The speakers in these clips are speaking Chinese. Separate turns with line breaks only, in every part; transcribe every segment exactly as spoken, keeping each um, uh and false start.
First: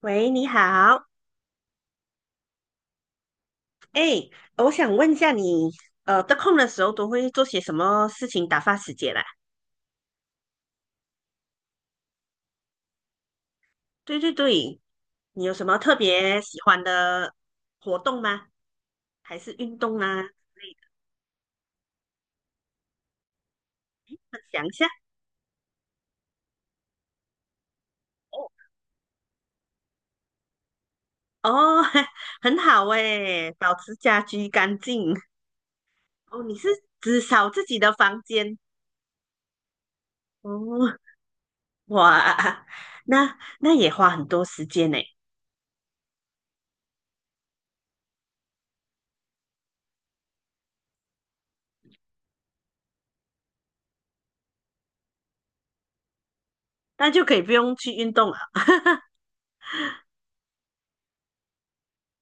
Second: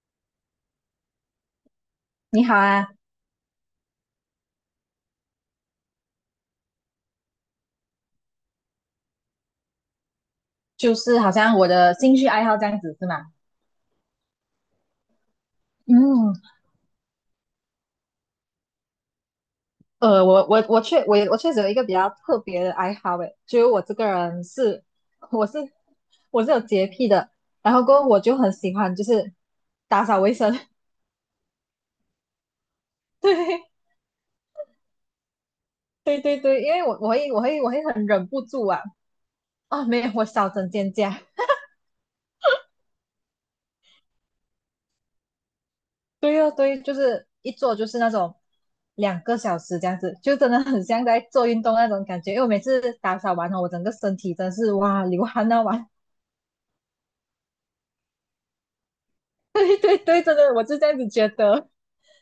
喂，你好，
你好啊。
哎，我想问一下你，呃，得空的时候都会做些什么事情打发时间啦？
就是好像我的兴趣爱好这样子是吗？
对对对，你有什么特
嗯，
别喜欢的活动吗？还是运动啊
呃，
之
我我
类的？
我确我我确实有一个比较特别的爱好诶，就是我这个
分
人
享一
是，
下
我是我是有洁癖的，然后过后我就
哦，
很喜欢就是打扫卫生。
哦，很好 哎，
对
保持家居干净。
对对
哦，你
对，
是
因为我我
只
会我
扫
会
自
我
己
会
的
很
房
忍不
间
住啊。啊，没有，我扫整间
哦，
家。
哇，那那也花很多时间呢，
对哦，对，就是一坐就是那种两个小时这样子，就真的很像在做运动那种感觉。因为我每次打扫完后，我整个身体真的是哇流汗到完。
那就可以不用去运动了。
对对对，真的我是这样子觉得。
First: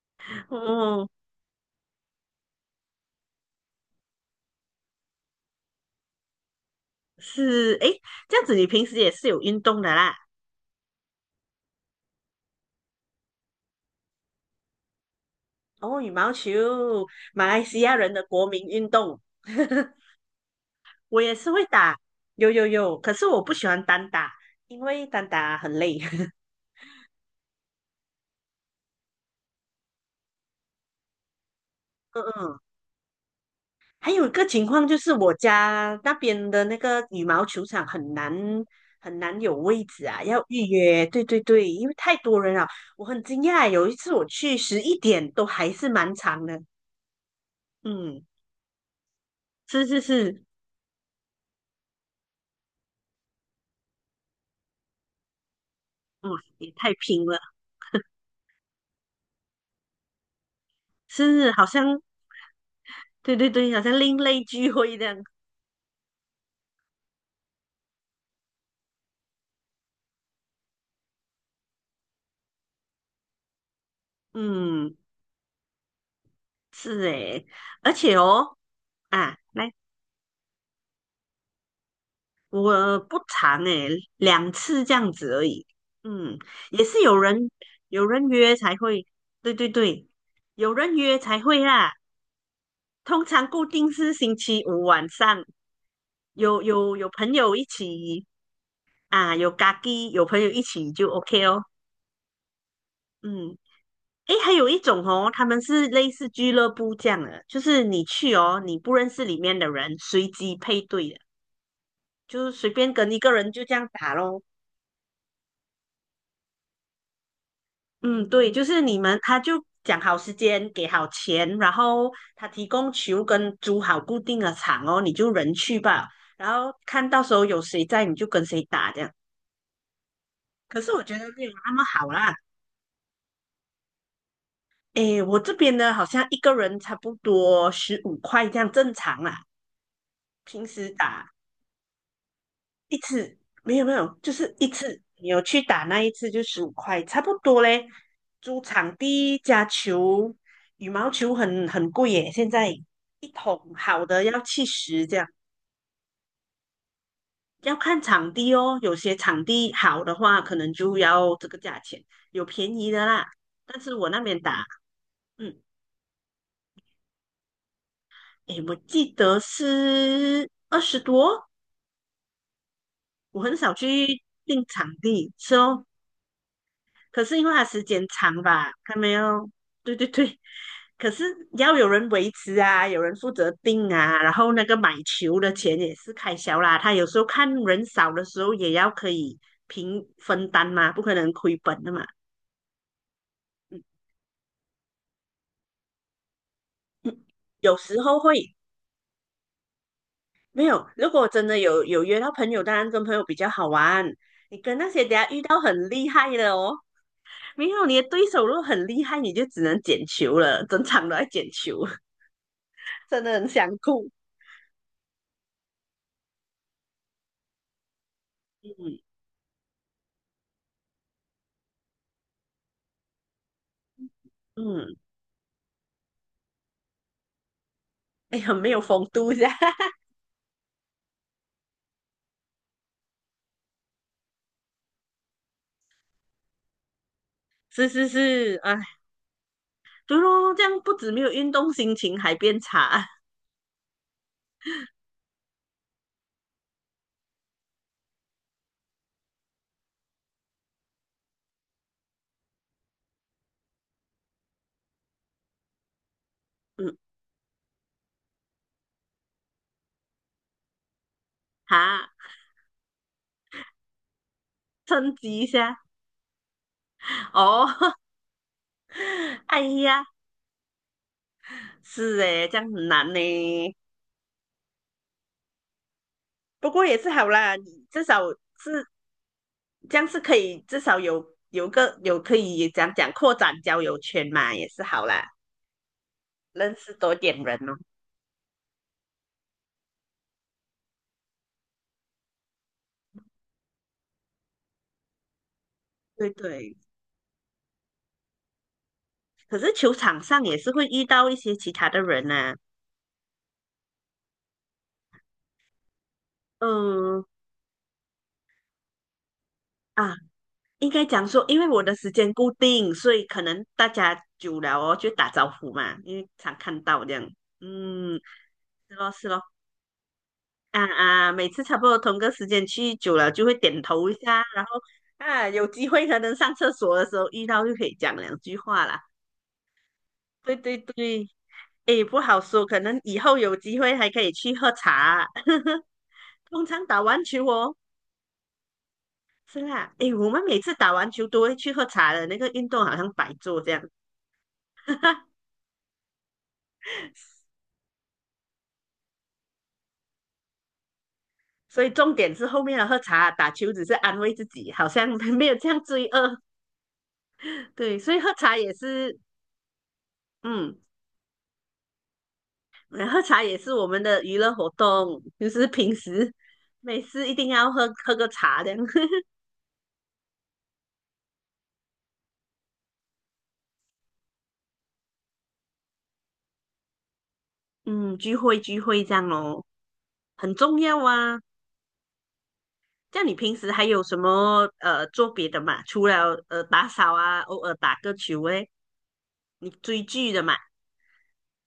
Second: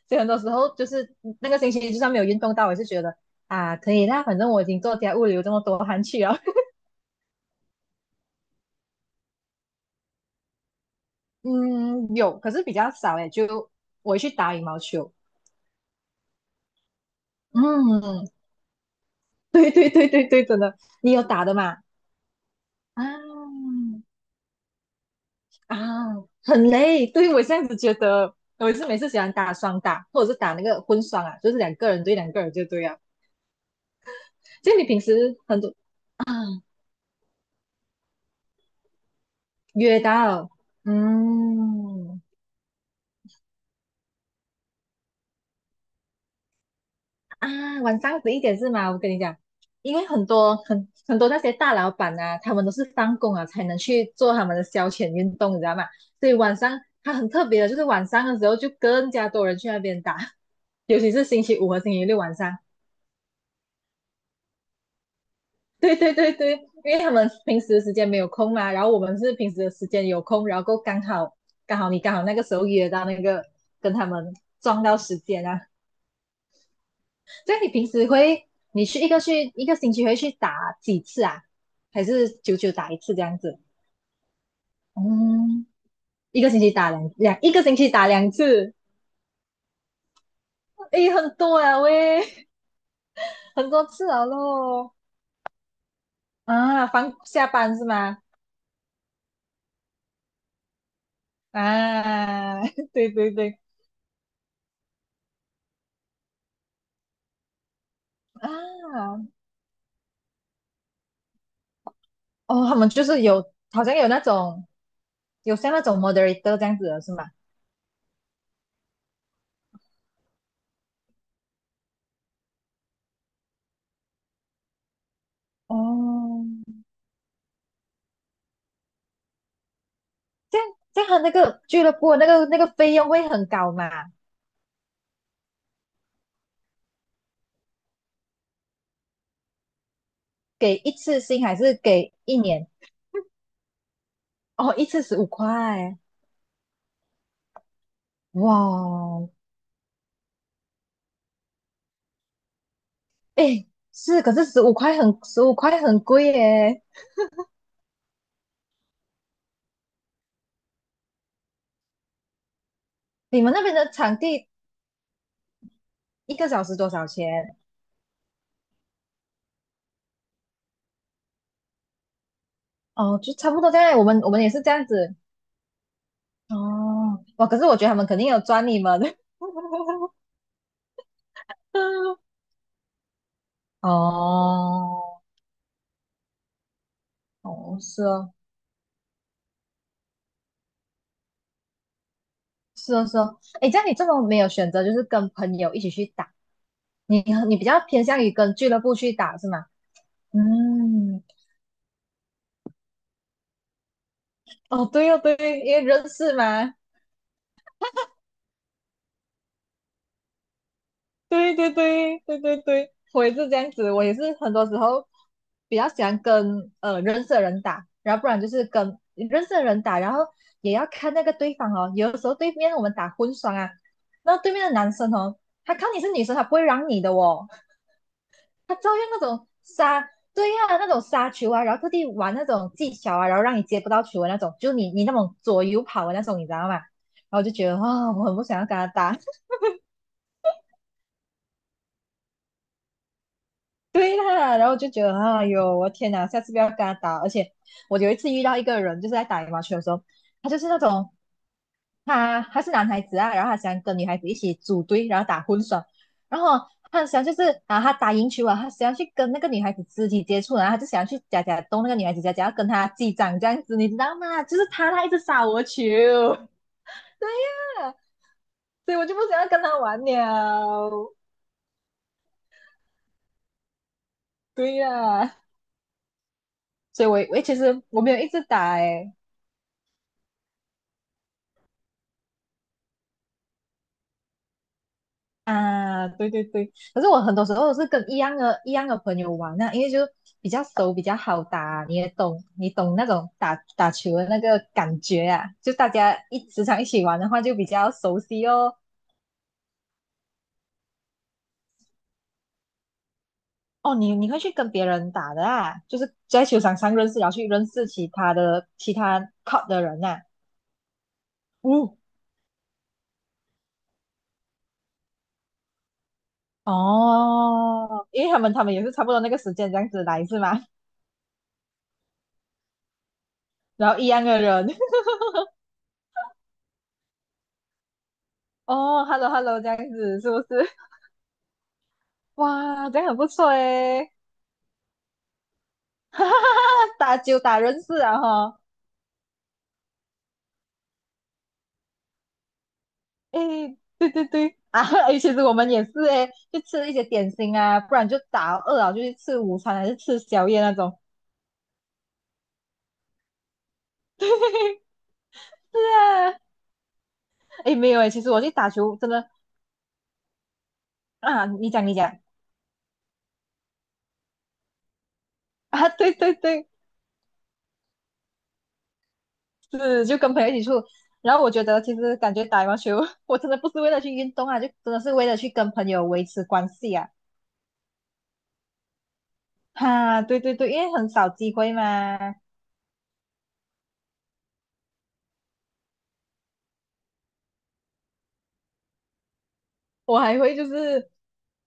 所以很多时候就
哦，
是那个星期就算没有运动到，我也是觉得啊可以啦，反正我已经做家务流这么多汗去了。
是，诶，这样子你平时也是有运动的啦。
嗯，有，可是比较少诶，就我会去打羽毛球。
哦，羽毛球，马来西亚人的
嗯，
国民运动。
对对对 对，真的，你
我
有
也
打
是
的
会
嘛？
打，有有有，
啊，
可是我不喜欢单打，因为单打很
啊，
累。
很累。对，我这样子觉得，我是每次喜欢打双打，或者是打那个混双啊，就是两个人对
嗯
两个人
嗯，
就对啊。
还有一个情
就你
况就
平
是我
时很多
家那边的那个羽毛球场很难很难有位
约
置啊，要
到，
预约。对对对，因为太
嗯
多人了，我很惊讶。有一次我去十一点都还是蛮长的。
啊，晚上
嗯，
十一点是吗？我跟你讲，
是
因
是
为很
是，
多很很多那些大老板啊，他们都是放工啊才能去做他们的消遣运动，你知道吗？所
哇，
以晚
也
上
太
他
拼
很
了。
特别的，就是晚上的时候就更加多人去那边打。尤其是星
是
期
好
五和星
像
期六晚上。
对对对，好像另类聚会这样。
对对对对，因为他们平时的时间没有空嘛，然后我们是平时的时间有空，然后够刚好刚好你刚好那个时候约到，那个跟他们撞
嗯，
到时间啊。
是诶，
所以你平
而
时
且
会，
哦，
你去一个
啊，
去一
来，
个星期会去打几次啊？还是久久打
我
一次
不
这样子？
长诶，两次这样子而已。
嗯，
嗯，
一个星期
也
打
是
两
有
两，
人
一个星期
有
打
人
两
约
次，
才会，对对对，有人
诶，
约
很
才会
多啊
啦。
喂，
通常固
很多
定
次
是
啊
星期五
咯。
晚上，有
啊，
有有
放
朋
下
友一
班是吗？
起啊，有咖喱，有朋友一起就 OK 哦。
啊，对对
嗯。
对。
诶，还有一种哦，他们是类似俱乐部这样的，就是你去哦，你不认识
啊，
里面的人，随机配对的，就是
哦，
随
他们
便
就
跟一
是
个人
有，
就这
好
样
像有
打
那
咯。
种，有像那种 moderator 这样子的是吗？
嗯，对，就是你们，他就讲好时间，给好钱，然后他提供球跟租好固定的场哦，你就人去吧，
哦，
然后看到时候有谁在，你就跟谁打这样。
这样
可是
这
我
样，
觉
他
得
那
没有
个
那么
俱乐
好
部的那
啦，
个那个费用会很高嘛？
诶，我这边呢，好像一个人差不多十五块这样正常啦，平
给
时
一次
打。
性还是给一年？
一次没有没有，就是一
哦，一
次
次十五
你有去打
块，
那一次就十五块，差不多嘞。
哇
租场
哦。
地加球，羽毛球很很贵耶，现在一
诶，
桶好的
是，可
要
是十
七
五块
十这
很
样，
十五块很贵耶。
要看场地哦。有些场地好的话，可能就要这个价钱，有便宜的啦。
你们那边
但
的
是我
场
那边
地
打，嗯，
一个小时多少钱？
诶，我记得是二十多，
哦，就
我
差
很
不多
少
这
去
样，我们我们也是
订
这样
场
子。
地，是哦，可
哦，
是因
哇，
为
可
它
是我
时
觉得他
间
们肯定有
长
赚
吧，
你
还
们。
没有，对对对，可是要有人维 持啊，有人负责订啊，然后那个买
哦，
球的钱也是开销啦。他有时候看
哦，
人
是
少的
哦，
时候也要可以平分担嘛，不可能亏本的嘛。
是哦，是哦。哎，这
嗯
样你这么没有选择，就是跟朋友一起去打。你
嗯，
你比
有
较
时
偏
候
向于跟
会
俱乐部去打是吗？
没有，如
嗯，
果真的有有约到朋友，当然跟朋友比较好玩。你跟
哦，
那些
对
等
哦，
下
对，
遇到
因为
很
认
厉
识
害的
嘛。
哦，没有你的对手如果很厉害，你就只能捡球了，整场都在捡
对对
球，
对对对对，
真
我也
的很
是这样
想
子，我
哭。
也是很多时候比较喜欢跟呃认识的人打，然后不然就是
嗯。
跟认识的人打，然后也要看那个对方哦。有的时候对面我们打混双啊，那对面的男
嗯，
生 哦，他看你是女生，他不会让你的哦。
哎，很没
他
有
照样
风
那
度
种
噻，
杀，对呀、那种杀球啊，然后特地玩那种技巧啊，然后让你接不到球的那种，就你你那种左右跑的那种，你知道吗？然后就觉得
是是
啊、我很不想
是，
要跟
哎，
他打。
对咯，这样不止没有运动，心情还变差，
对啦，然后就觉得哎呦，我天哪，下次不要跟他打。而且我有一次遇到一个人，就是在打羽毛球的时候，他就是那种，他他是男孩子啊，然后他想跟女孩子一起组队，然后打混双，然 后
嗯，
他想就是啊，他打赢球啊，他想要去跟那个女孩子肢体接触，然后他就想要去夹夹
哈，
动那个女孩子夹夹，假假要跟她击掌这样子，你知道吗？就是他，他一
趁
直
机一
杀我球。
下，
对
哦，
呀、啊 所以我就不想要跟
哎
他玩
呀，
了。
是诶，这样很难呢，
对呀、啊
不过也
所
是
以我
好
我
啦，
其实
你
我
至
没有
少
一直打
是
诶、欸
这样是可以，至少有有个有可以讲讲扩展交友圈嘛，也是好啦，
啊，对对对，
认识
可是
多
我很
点
多时
人
候
哦，
是跟一样的、一样的朋友玩啊，因为就比较熟、比较好打，你也懂，你懂那种打打球的那个感觉啊，就大家
对
一时
对，
常一起玩的话，就比较熟悉哦。
可是球场上也是会遇到一些其他的人呐、
哦，你你会去跟别人打的啊，就是在球场上认识，
嗯。
然后去认识其他的其他 court 的人
啊，
呐、
应该讲说，因为我的
嗯，
时间固定，所以可能大家久了哦，就打招呼嘛，因为常看到这样。
哦，
嗯，
因为他们他们也是
是
差不
咯
多
是
那个
咯，
时间这样子来是吗？
啊啊，每次差不多同个时间去久了，就会 点
然后一
头一
样的
下，然
人。
后啊，有机会可能上厕所的时候遇到就可以讲两句 话啦。
哦，hello hello 这样子是不
对
是？
对对，诶，不好说，可
哇，这
能
样很
以
不
后
错
有机会还
诶。
可以去喝茶。
哈哈
通常
哈，
打
打
完
球
球
打
哦，
人识啊哈。
是啦，诶，我们每次打完球都会去喝茶的，那个运动好像白做这
诶，
样。
对对对，啊，诶，其 实我们也是诶，就吃一些点心啊，不然就打饿了就去吃午餐还是吃宵夜那种。
所以重点是后面的喝茶打球只是安慰自己，好像 没有这
是
样罪恶。
啊。诶，没
对，
有诶，
所以
其实
喝
我去
茶
打
也
球真
是，
的。
嗯，
啊，你讲你讲，
喝茶也是我们的娱乐活动，就是
啊，
平
对
时
对对，
每次一定要喝喝个茶这样，
是就跟朋友一起出，然后我觉得其实感觉打羽毛球，我真的不是为了去运动啊，就真的是为了去跟朋友维持关系啊。
嗯，聚会聚会这样咯，
哈、对
很
对对，
重
因为
要
很少
啊。
机会嘛。
这样你平时还有什么呃做别的嘛？除了呃打扫啊，偶尔打个球诶，你追
我
剧
还
的嘛，
会就是，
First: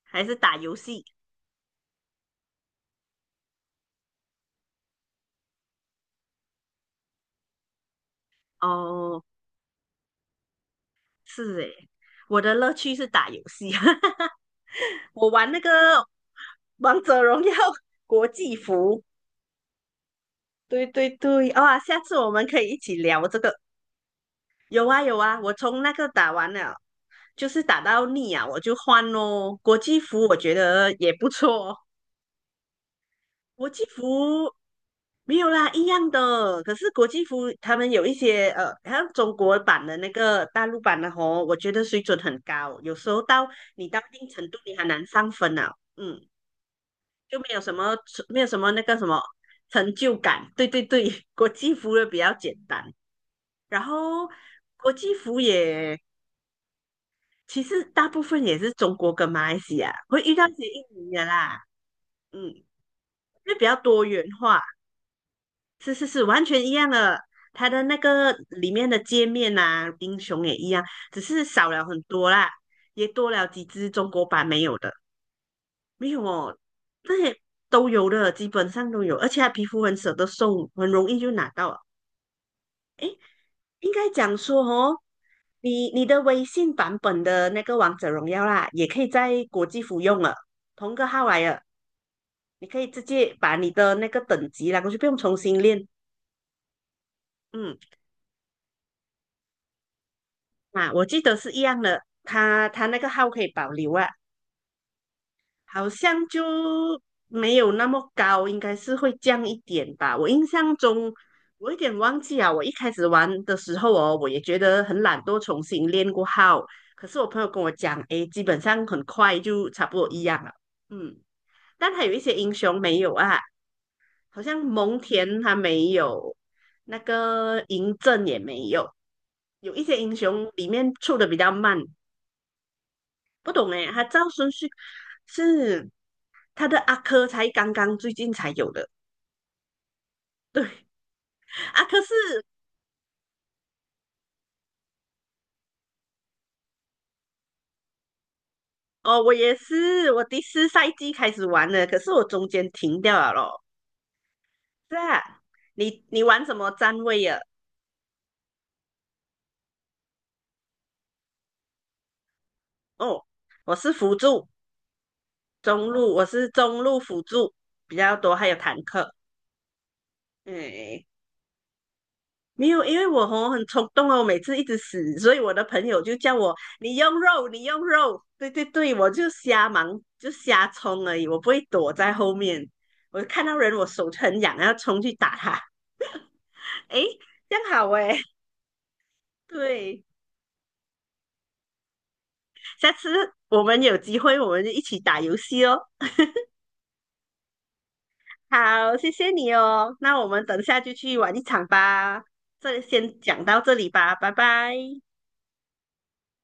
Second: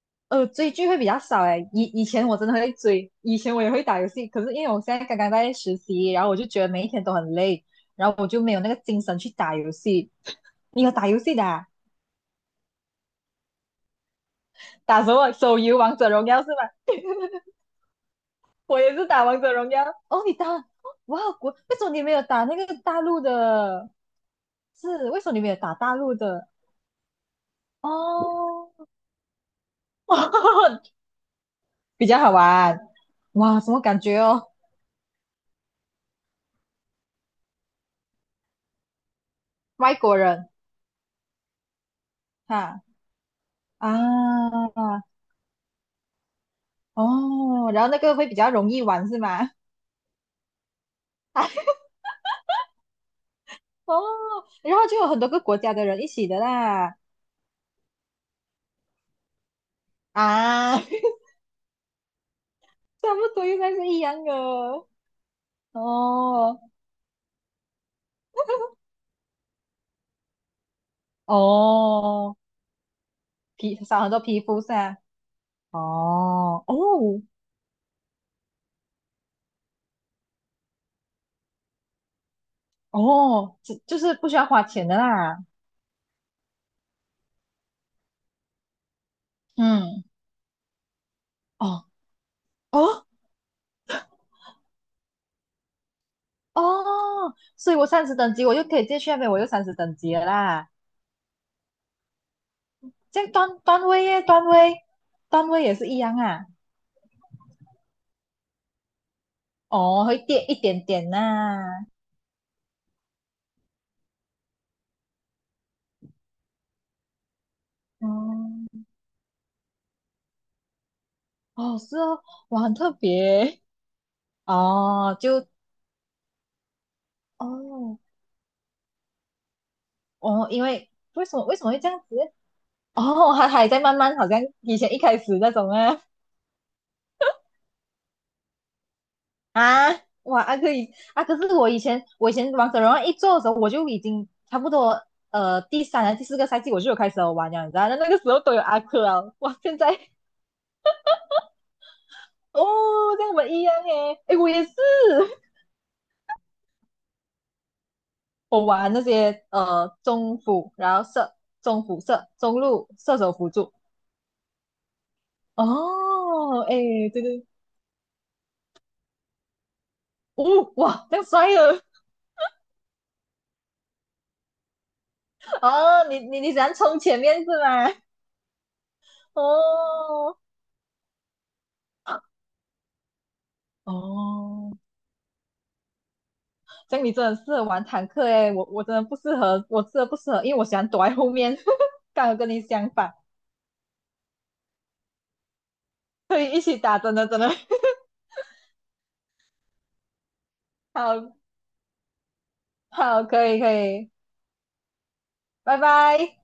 还是
呃，
打
追
游
剧会
戏？
比较少哎。以以前我真的会追，以前我也会打游戏，可是因为我现在刚刚在实习，然后我就觉得每一天都很累，然后我就没有那个精神
哦，
去打游戏。你有打游戏的
是
啊。
诶，我的乐趣是打游戏。
打什
我
么？
玩
手
那
游《王
个
者荣耀》是吧？
王者荣耀国际
我也
服，
是打《王者荣耀》。哦，你打？哦
对对
哇，
对，
国，为
哇，
什么
下
你没
次
有
我
打
们
那
可以
个
一起
大陆
聊这个。
的？
有啊
是，
有
为什么
啊，
你没
我
有打
从那
大
个
陆
打
的？
完了，就是打到腻啊，我就
哦，
换咯。国际服我觉 得也不错哦，
比较好玩。哇，
国
什么
际
感觉哦？
服没有啦，一样的。可是国际服他们有一些呃，好像中国版
外
的那
国
个
人
大陆版的吼，我觉得水准很高，
哈。
有时候到你到一定程度
啊，
你很难上分啊。嗯，就没有
哦，
什
然后
么
那个会比
没有
较
什
容
么那
易
个什
玩是
么
吗？
成就感。对对对，国际 服也比较简单，然
哦，
后
然后
国
就有
际
很多
服
个国家的
也
人一起的啦。
其实大部分也是中国跟马来西亚会遇到一些
啊，差
印尼的啦，嗯，
不多
就
应
比
该
较
是一
多元
样
化。
的。
是是是，完
哦
全一样的。它的那个里面的界面啊，英雄也一样，只是少了很多
哦，
啦，也多了几
皮
只
少
中
很多
国
皮
版没
肤
有的。
噻。
没有哦，
哦
那
哦
些都有的，基本上都有，而且它皮肤很舍得送，很容易就拿到了。
哦，就
应
就
该
是不需
讲
要
说
花钱的
哦，
啦。
你你的微信版本的那个王者荣耀啦，也可以在国际服
嗯，
用了，同个号来了，
哦
你可以直
哦
接把你的那个等级啦，过去不用重新练。
哦，所以
嗯，
我三十等级，我就可以直接去那边，我就三十等级了啦。
啊，我记得是一样的，他他那个
这
号
样
可以
段
保
段
留
位
啊，
耶，段位段位也是
好
一样
像就
啊。
没有那么高，应该是会降一点
哦，
吧。
会
我
点
印
一
象
点点
中，我有
呐、
点忘记啊。我一开始玩的时候哦，我也觉得很懒惰，重新练过号。可是我朋友跟我讲，诶，基本
哦，
上很快就差不多一样了。嗯，
哦，
但
是
还有一
哦，
些英
哇，很
雄
特
没有啊，
别
好像蒙
哦，
恬
就
他没有，那个嬴
哦
政也没有，有一些英
哦，
雄
因
里
为
面出
为
的
什
比
么
较
为什么
慢，
会这样子？哦，还
不
还
懂
在
诶，
慢
他
慢，
照
好像
顺序
以前一开始那种
是。
啊
他的阿珂才刚刚最近才有的。
啊，哇，啊
对，
可 以啊，可是我以
阿珂
前我以
是
前王者荣耀一做的时候，我就已经差不多，呃第三啊第四个赛季我就有开始有玩了，你知道，那那个时候都有阿克啊，
哦，我也
哇，现在
是，我第四赛季开始玩的，可是我中间停掉
哦，这样
了
我们一
咯。
样诶。诶，我也是，
是啊，你你玩什么站位呀？
我玩那些呃中辅，然后射中辅射中路射
哦，
手辅助。
我是辅助中路，我是
哦，哎，
中路辅
对对，
助比较多，还有坦克。
哦，
嗯，
哇，这样帅了。
没有，因为我吼很冲动哦，我每次一直死，所以我 的朋友
哦，
就
你
叫
你你
我
喜欢
你
冲
用
前面是
肉，你用
吗？
肉，对对对，我就瞎忙，就
哦
瞎冲而已，我不会躲在后面，我看到人我手就很痒，要
哦，
后冲去打他，
这样你
诶，
真的适
这样
合玩
好
坦
诶，
克哎，我我真的不适合，我真
对，
的不适合，因为我喜欢躲在后面。刚好跟你相
下次
反，
我们有机会我们就一起打游戏哦。
可以一起打，真的真的
好，谢谢你哦，那我们等下就去
好
玩一场吧，这先
好，
讲
可
到
以可
这里
以，
吧，拜拜。
拜拜。